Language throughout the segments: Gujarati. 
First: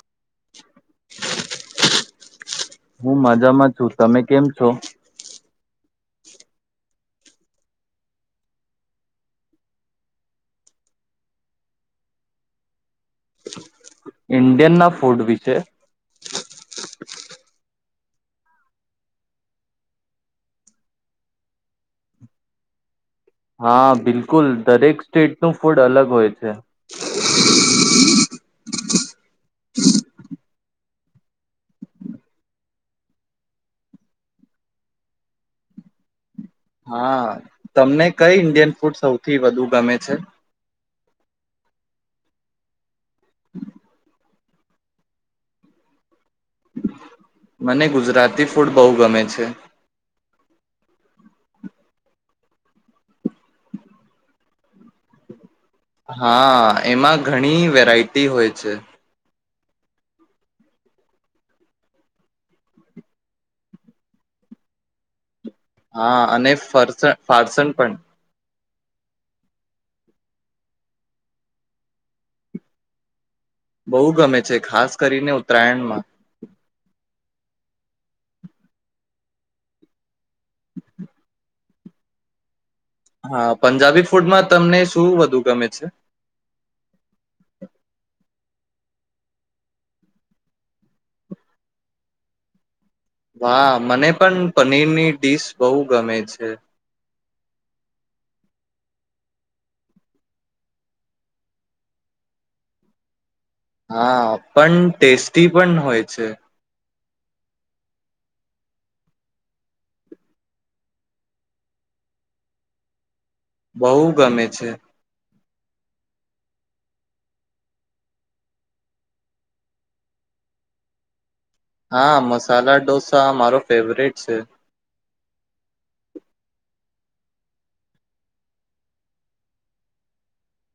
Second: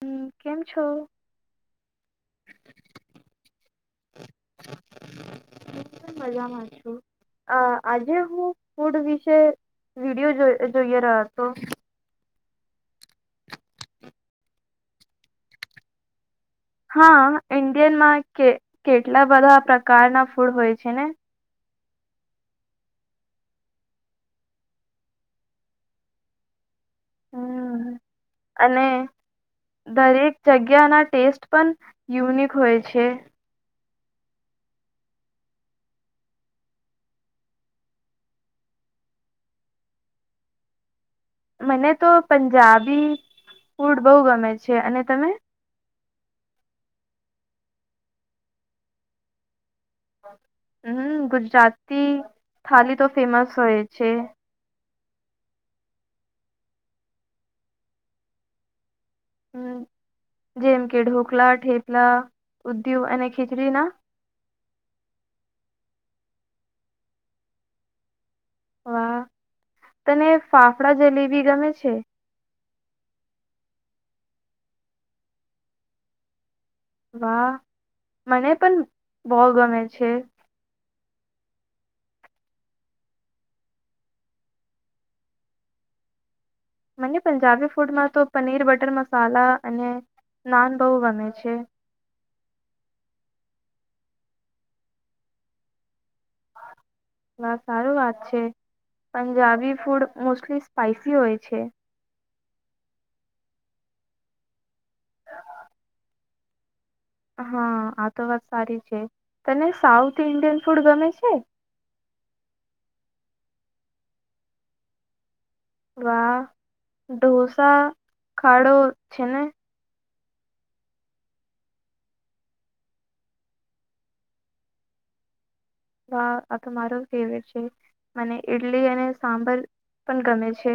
હમ કેમ છો. હું મજામાં છું તમે કેમ છો હું મજામાં છું આજે હું ફૂડ વિશે વિડીિયો જોઈએ રહ હતો. ઇન્ડિયન ના ફૂડ વિશે. હા ઇન્ડિયનમાં કે કેટલા બધા પ્રકારના ફૂડ હોય છે ને. હા બિલકુલ દરેક સ્ટેટ નું ફૂડ અલગ હોય છે. હમ અને દરેક જગ્યાના. ટેસ્ટ પણ યુનિક હોય છે. હા તમને કઈ ઇન્ડિયન ફૂડ સૌથી વધુ ગમે છે. મને તો પંજાબી ફૂડ બહુ ગમે છે અને તમે. મને ગુજરાતી ફૂડ બહુ ગમે છે. હમ ગુજરાતી થલી તો ફેમસ હોય છે. હા એમાં ઘણી વેરાયટી હોય છે. હમ જેમ કે ઢોકલા ઠેપલા ઉદ્યવ અને ખીચડીના. હા અને ફરસણ ફારસણ પણ. વાહ તને ફાફડા જલીવીી ગમે છે. બહુ ગમે છે ખાસ કરીને ઉત્તરાયણમાં. વાહ મને પણ બહ ગમે છે. હ. હા પંજાબી ફૂડમાં તમને શું વધુ ગમે છે. મને પંજાબી ફૂડમાં તો પનીર બટર મસાલા અને નાન બહુ ગમે છે. વાહ મને પણ પનીરની ડીશ બહુ ગમે છે. હ સારું વાત છે પંજાબી ફૂડ મોસ્ટલી સ્પાઈસી હોય છે. હા પણ ટેસ્ટી પણ હોય છે. હા આ તો વાત સારી છે તને સાઉથ ઈન્ડિયન ફૂડ ગમે છે. બહ ગમે છે. વાહ ઢોસા ખાડો છે ને. હા મસાલા ડોસા મારો ફેવરેટ છે. વાહ આ તો મારો ફેવરેટ છે મને ઈડલી અને સાંબર પણ ગમે છે.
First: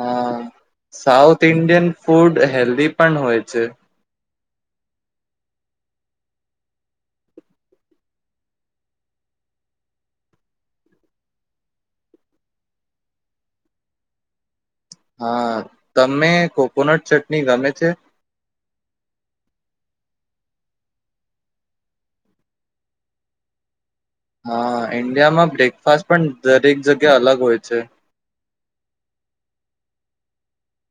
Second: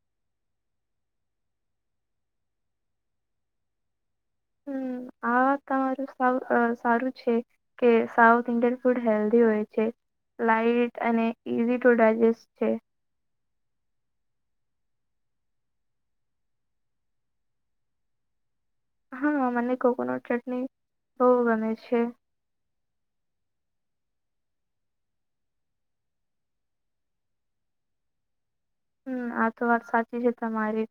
હા સાઉથ ઇન્ડિયન ફૂડ હેલ્ધી પણ હોય છે. હમ આ વા તમારું સારું છે કે સાઉથ ઇન્ડિયન ફૂડ હેલ્ધી હોય છે લાાઈટ અને ઈઝી ટુ ડાયજેસ્ટ છે. હા તમે કોકોનટ ચટણી ગમે છે. હા મને કોકોનટ ચટણી બહુ ગમે છે હા ઈન્ડિયામાં બ્રેકફાસ્ટ પણ દરેક જગ્યા અલગ હોય છે. હમ આ તો વાત સાચી છે તમારી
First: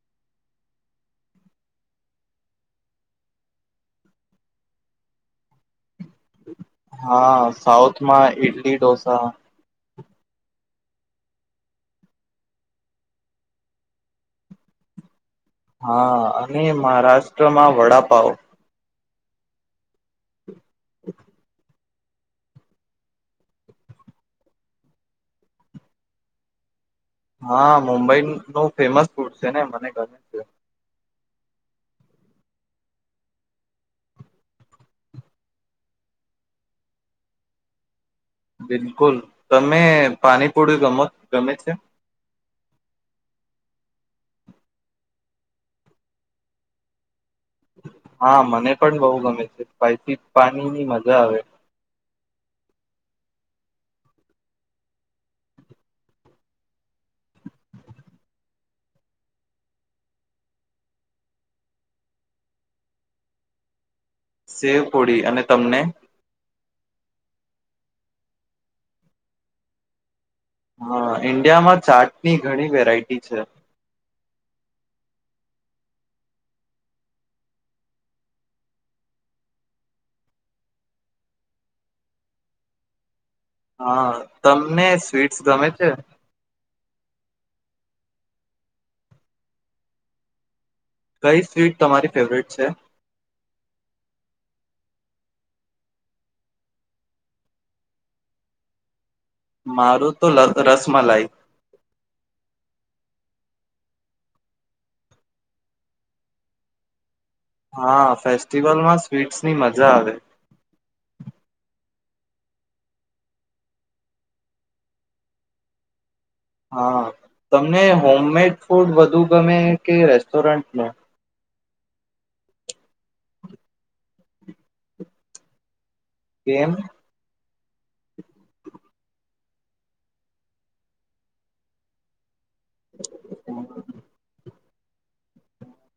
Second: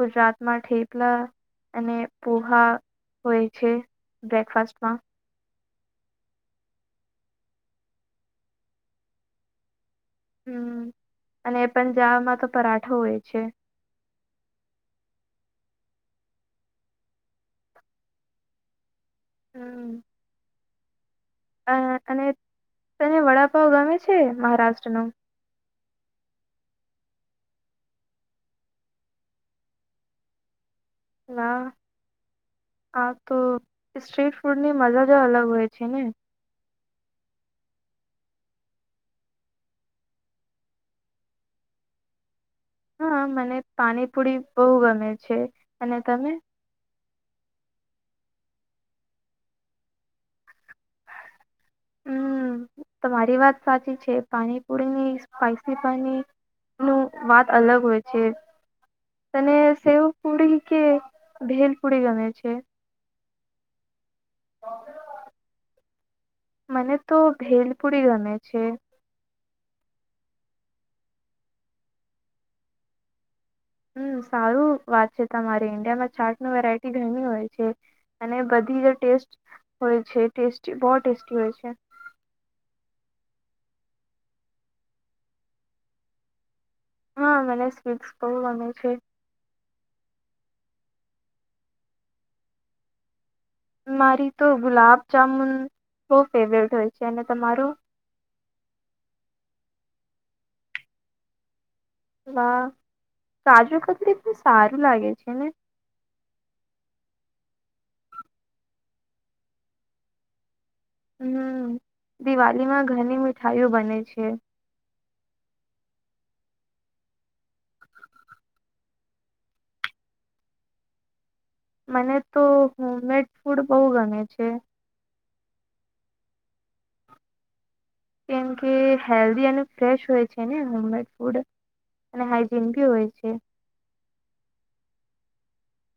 ગુજરાતમાં ઠેપલા અને પ પોહા હોય છે બ્રેકફાસ્ટમાં હા સાઉથમાં ઈડલી ઢોસા. હમ અને એ પણ જામાં તો પરાઠો હોય છે. હા અને મહારાષ્ટ્રમાં વડાપાવ. હમ હ અને તને વડાપાવ ગમે છે મહારાષ્ટ્ર ન. હા મુંબઈ નું ફેમસ ફૂડ છે ને મને ગમે છે. હા હા તો સ્ટ્રીટ ફૂડની મજા જ અલગ હોય છે ને. બિલકુલ તમે પાણીપુળ ગમ ગમે છે. હા મને પાણીપુરી બહુ ગમે છે અને તમે. હા મને પણ બહુ ગમે છે સ્પાઈસી પાણીની મજા આવે. હમ તમારી વાત સાચી છે પાણીપુરીની સ્પાઈસી પાણી નું વાત અલગ હોય છે તને સેવ પૂડી કે ભેલ પૂડી ગમે છે. સેવ પડી અને તમને મને તો ભેલપુડી ગમે છે હા ઈન્ડિયામાં ચાટની ઘણી વેરાયટી છે. હમ સારું વાત છે તમારી ઈન્ડિયામાં છાટ ન વેરાયટી ઘણી હોય છે અને બધી જે ટેસ્ટ હોય છે ટેસ્ટી બહ ટેસ્ટી હોય છે. હા તમને સ્વીટ્સ ગમે છે. હા મને સ્વીટ્સ બહુ ગમે છે. કઈ સ્વીટ તમારી ફેવરેટ છે. મારી તો ગુલાબજામુન બહ ફેવરેટ હોય છે અને તમારો મારું તો રસમલઈ. વાહ કાજુ કતલીફ સારું લાગે છે ને હા ફેસ્ટિવલમાં સ્વીટ્સ ની મજા આવે. હમ દિવાળીમાં ઘણી મીઠાઈઓ બને છે. હા તમને હોમમેડ ફૂડ વધુ ગમે કે રેસ્ટોરન્ટનું. મને તો હોમમેડ ફૂડ બહુ ગમે છે. કેમ કેમ કે હેલ્ધી અને ફ્રેશ હોય છે નેમમેડ ફૂડ અને ચિમપી હોય છે [inaudible]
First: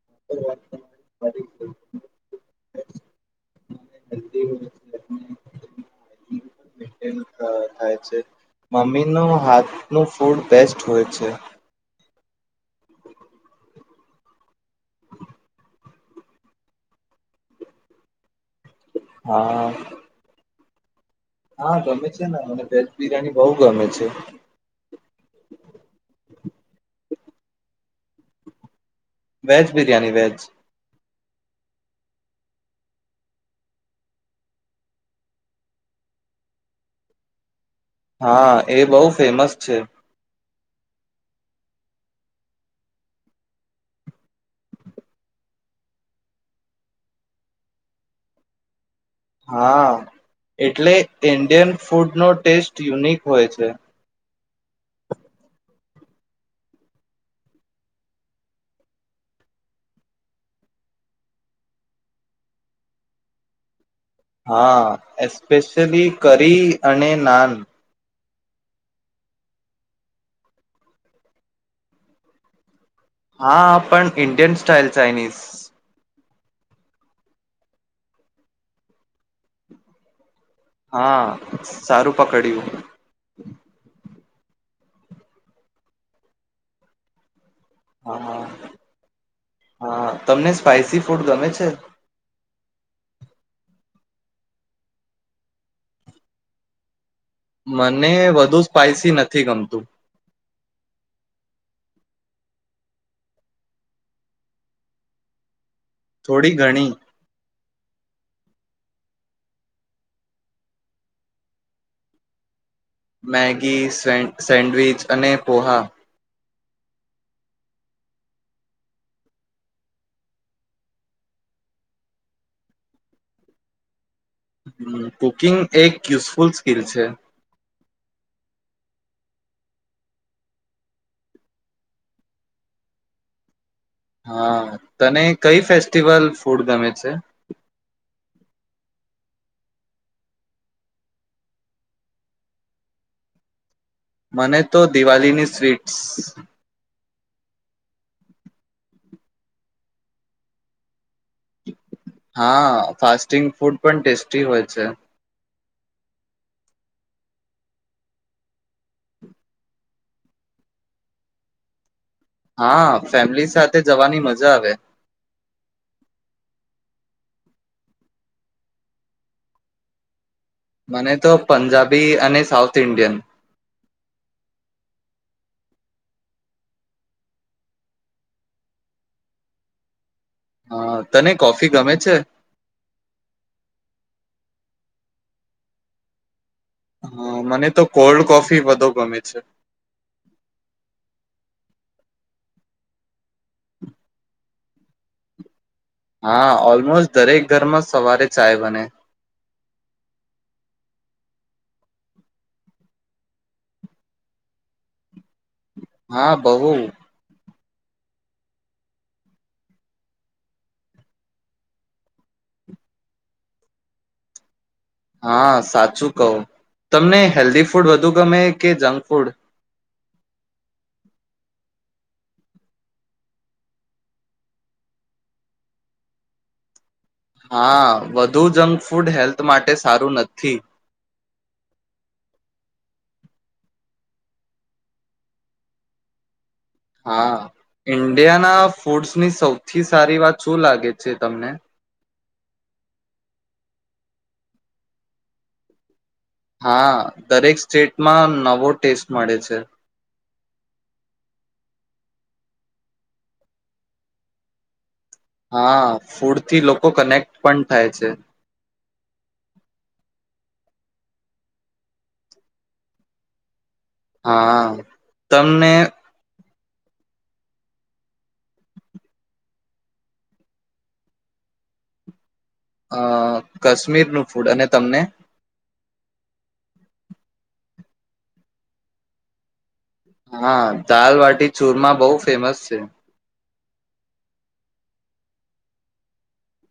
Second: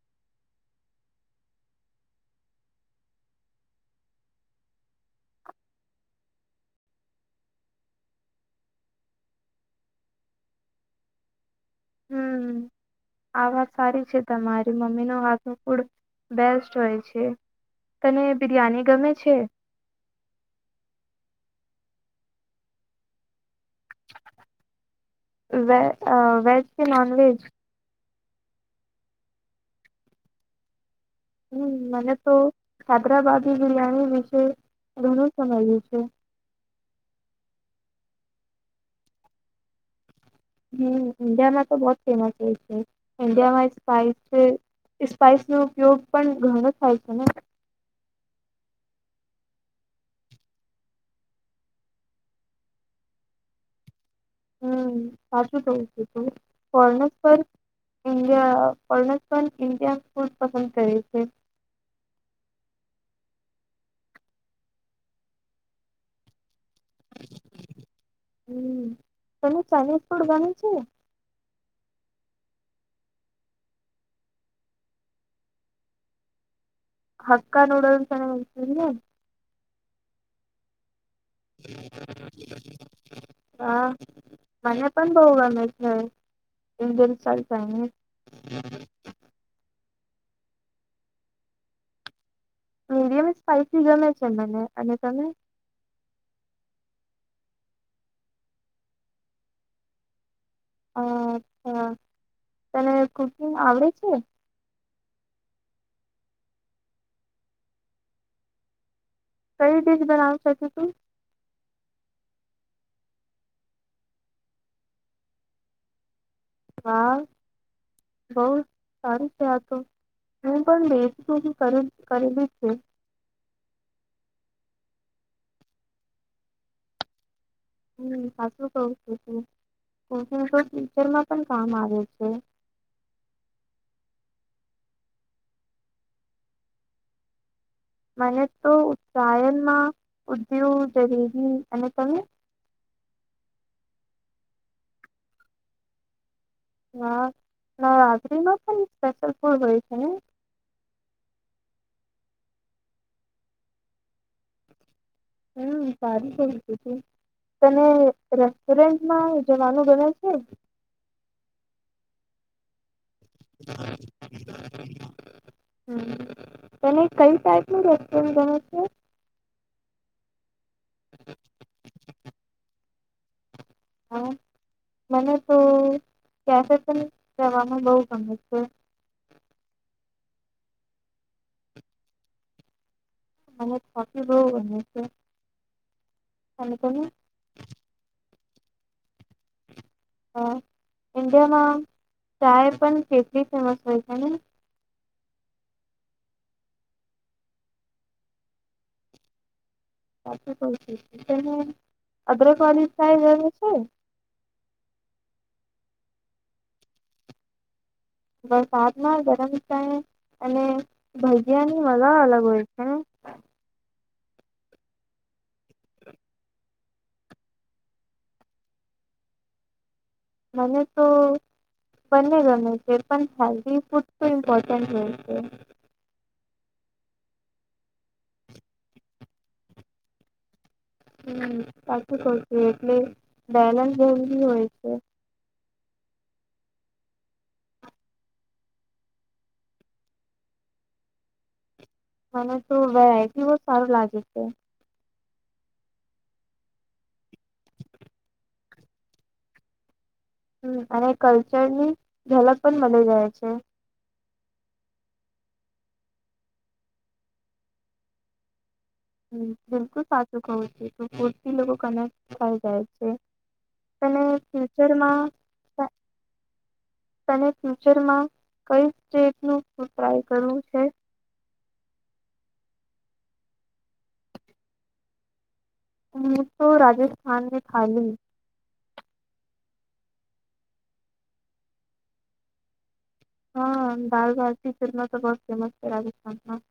મમ્મી નો હાથ નુ ફૂડ બેસ્ટ હોય છે. હમ્ આ વાત સારી છે તમારી મમ્મી નો હાથ ફૂડ બેસ્ટ હોય છે તને બિરિયાની ગમે છે. હા હા ગમે છે ને મને વેજ બિરયાની બઉ વ વેજ કે non veg veg biryani veg હમ મને તો હૈદરાબાદી બિરિયાની વિશે ઘણું સમય્યું છે. હા એ બહુ ફેમસ છે. હમ ઈન્ડિયામાં તો બહુ જ ફેમસ હોય છે ઈન્ડિયામાં સ્પાઈસ છે સ્પાઈસ નો ઉપયોગ પણ ઘણો થાય છે ને હા એટલે ઇન્ડિયન ફૂડનો ટેસ્ટ યુનિક હોય છે. હમ્ સાચું કહું છે તું ફોરેનરસ પણ ઇન્ડિયા ફોરેનરસ ઇન્ડિયા ફૂડ પસંદ કરે છે. હા એસ્પેશલી કરી અને નાન. હમ તમે ચાઇનીઝ ફૂડ ગમે છે? હા પણ ઇન્ડિયન સ્ટાઇલ ચઇનીઝ. હકા નૂડલસ ચનાશેને હા સારું પકડ્યું. હા મને પણ બવુ ગમે છે ઇન્ડિયન ચાઈ ચાનીઝ. હા હા તમને સ્પાઈસી ફૂડ ગમે છે. મીડિયમ સ્પાઈસી ગમે છે મને અને તમને? મને વધુ સ્પાઈસી નથી ગમતું. અચ્છા તને કુકિંગ આવડે છે. થોડી ઘણી. કઈ ડિશ બનાવી શકે તુ મેગી, સેન્ડવિચ, અને પોહા હા બહુ સારું છે આતો હું પણ બેજી બધું કરેલી છે. હ કુકિંગ એક યુઝફુલ સ્કિલ છે. હમ સાચું કવું છુ કુકિંગ તો ટીચરમાં પણ કામ આવે છે. હા તને કઈ ફેસ્ટિવલ ફૂડ ગમે છે? મને તો ઉતત્રાયણમાં ઉદ્યયુ જલેબી અને તને મને તો દિવાળીની સ્વીટ્સ હ નવરાત્રીમાં પણ સ્પેશિયલ ફૂડ હોય છે નય? હા ફાસ્ટિંગ ફૂડ પણ ટેસ્ટી હોય છે. હમ, સારી કઈ તું તને રેસ્ટોરન્ટમાં જવાનું ગમે છે હા ફેમિલી સાથે જવાની મજા આવે હમ. તને કઈ ટાઈપ નું રેસ્ટોરન્ટ ગમે છે ઇડિયન હા, મને તો કેફે પણ જવાનું બહુ ગમે છે હા, તને કોફી ગમે છે મને કોફી બહુ ગમે છે અને તને હા, મને તો કોલ્ડ કોફી ફી વધુ ગમે છે હા, એડિયામાં ચાય પણ કેટલી ફેમસ હોય છે ને હા, ઓલમોસ્ટ દરેક ઘરમાં સવારે ચાય બને સાચું કહું છું, અદરકવાલી ચાય ગમે છે? હા, બહુ વરસાદમાં ગરમ ચાય અને ભજીયાની મજા અલગ હોય છે હા સાચું કહો તમને હેલ્ધી ફૂડ વધુ ગમે કે જંક ફૂડ મને તો બંને ગમે છે પણ હેલ્ધી ફૂડ તો ઇમ્પોર્ટન્ટ હોય છે. હા વધુ જંક ફૂડ હેલ્થ માટે સારું નથી. હમ સાચું કવ છું, એટલે બેલેન્સ જરૂરી હોય છે. હા ઈન્ડિયાના ફૂડ્સની સૌથી સારી વાત શું લાગે છે તમને? મને તો વેરાયટી બહ સારું લાગે છે. હા દરેક સ્ટેટમાં નવો ટેસ્ટ મળે છે. હમ્મ અને કલ્ચરની ઝલક પણ મલી જાય છે હા ફૂડ થી લોકો કનેક્ટ પણ થાય છે હમ્મ બિલકુલ સાચું કવું છો ફૂડ થી લોકો કનેક્ટ થાય જાય છે તને હા ફ્યુચરમાં તમને તને ફ્યુચરમાં કઈ સ્ટેટ નુ ફૂડ ટ્રાય કરવુ છે અ કાશ્મીરનું ફૂડ અને તમને મને તો રાજસ્થાનને થાલી હા દાલ વાટી ચુરમાં બહુ ફેમસ છે હા દાલ ભારતી ચૂરમાં તો બહોત ફેમસ છે રાજસ્થાનમાં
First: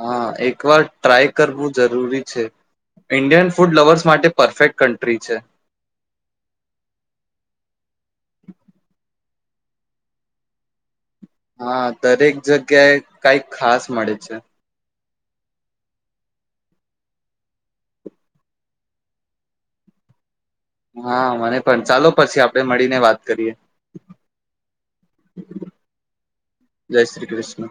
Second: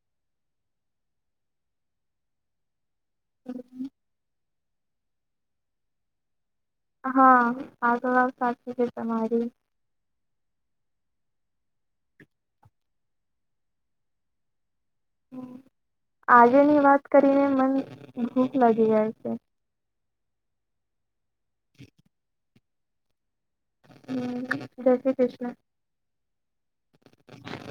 હા એક વાર ટ્રાય કરવું જરૂરી છે ઇન્ડિયન ફૂડ લવર્સ માટે પરફેક્ટ કન્ટ્રી છે હા પણ વાત સાચી છે તમારી હા દરેક જગ્યાએ કઈક ખાસ મળે છે આજેની વાત કરીને મન ભૂખ લાગી જાય છે હા મને પણ ચાલો પછી આપ આપે મળીને વાત કરીએ હમ્મ જય શ્રી કૃષ્ણ જય શ્રી કૃષ્ણ.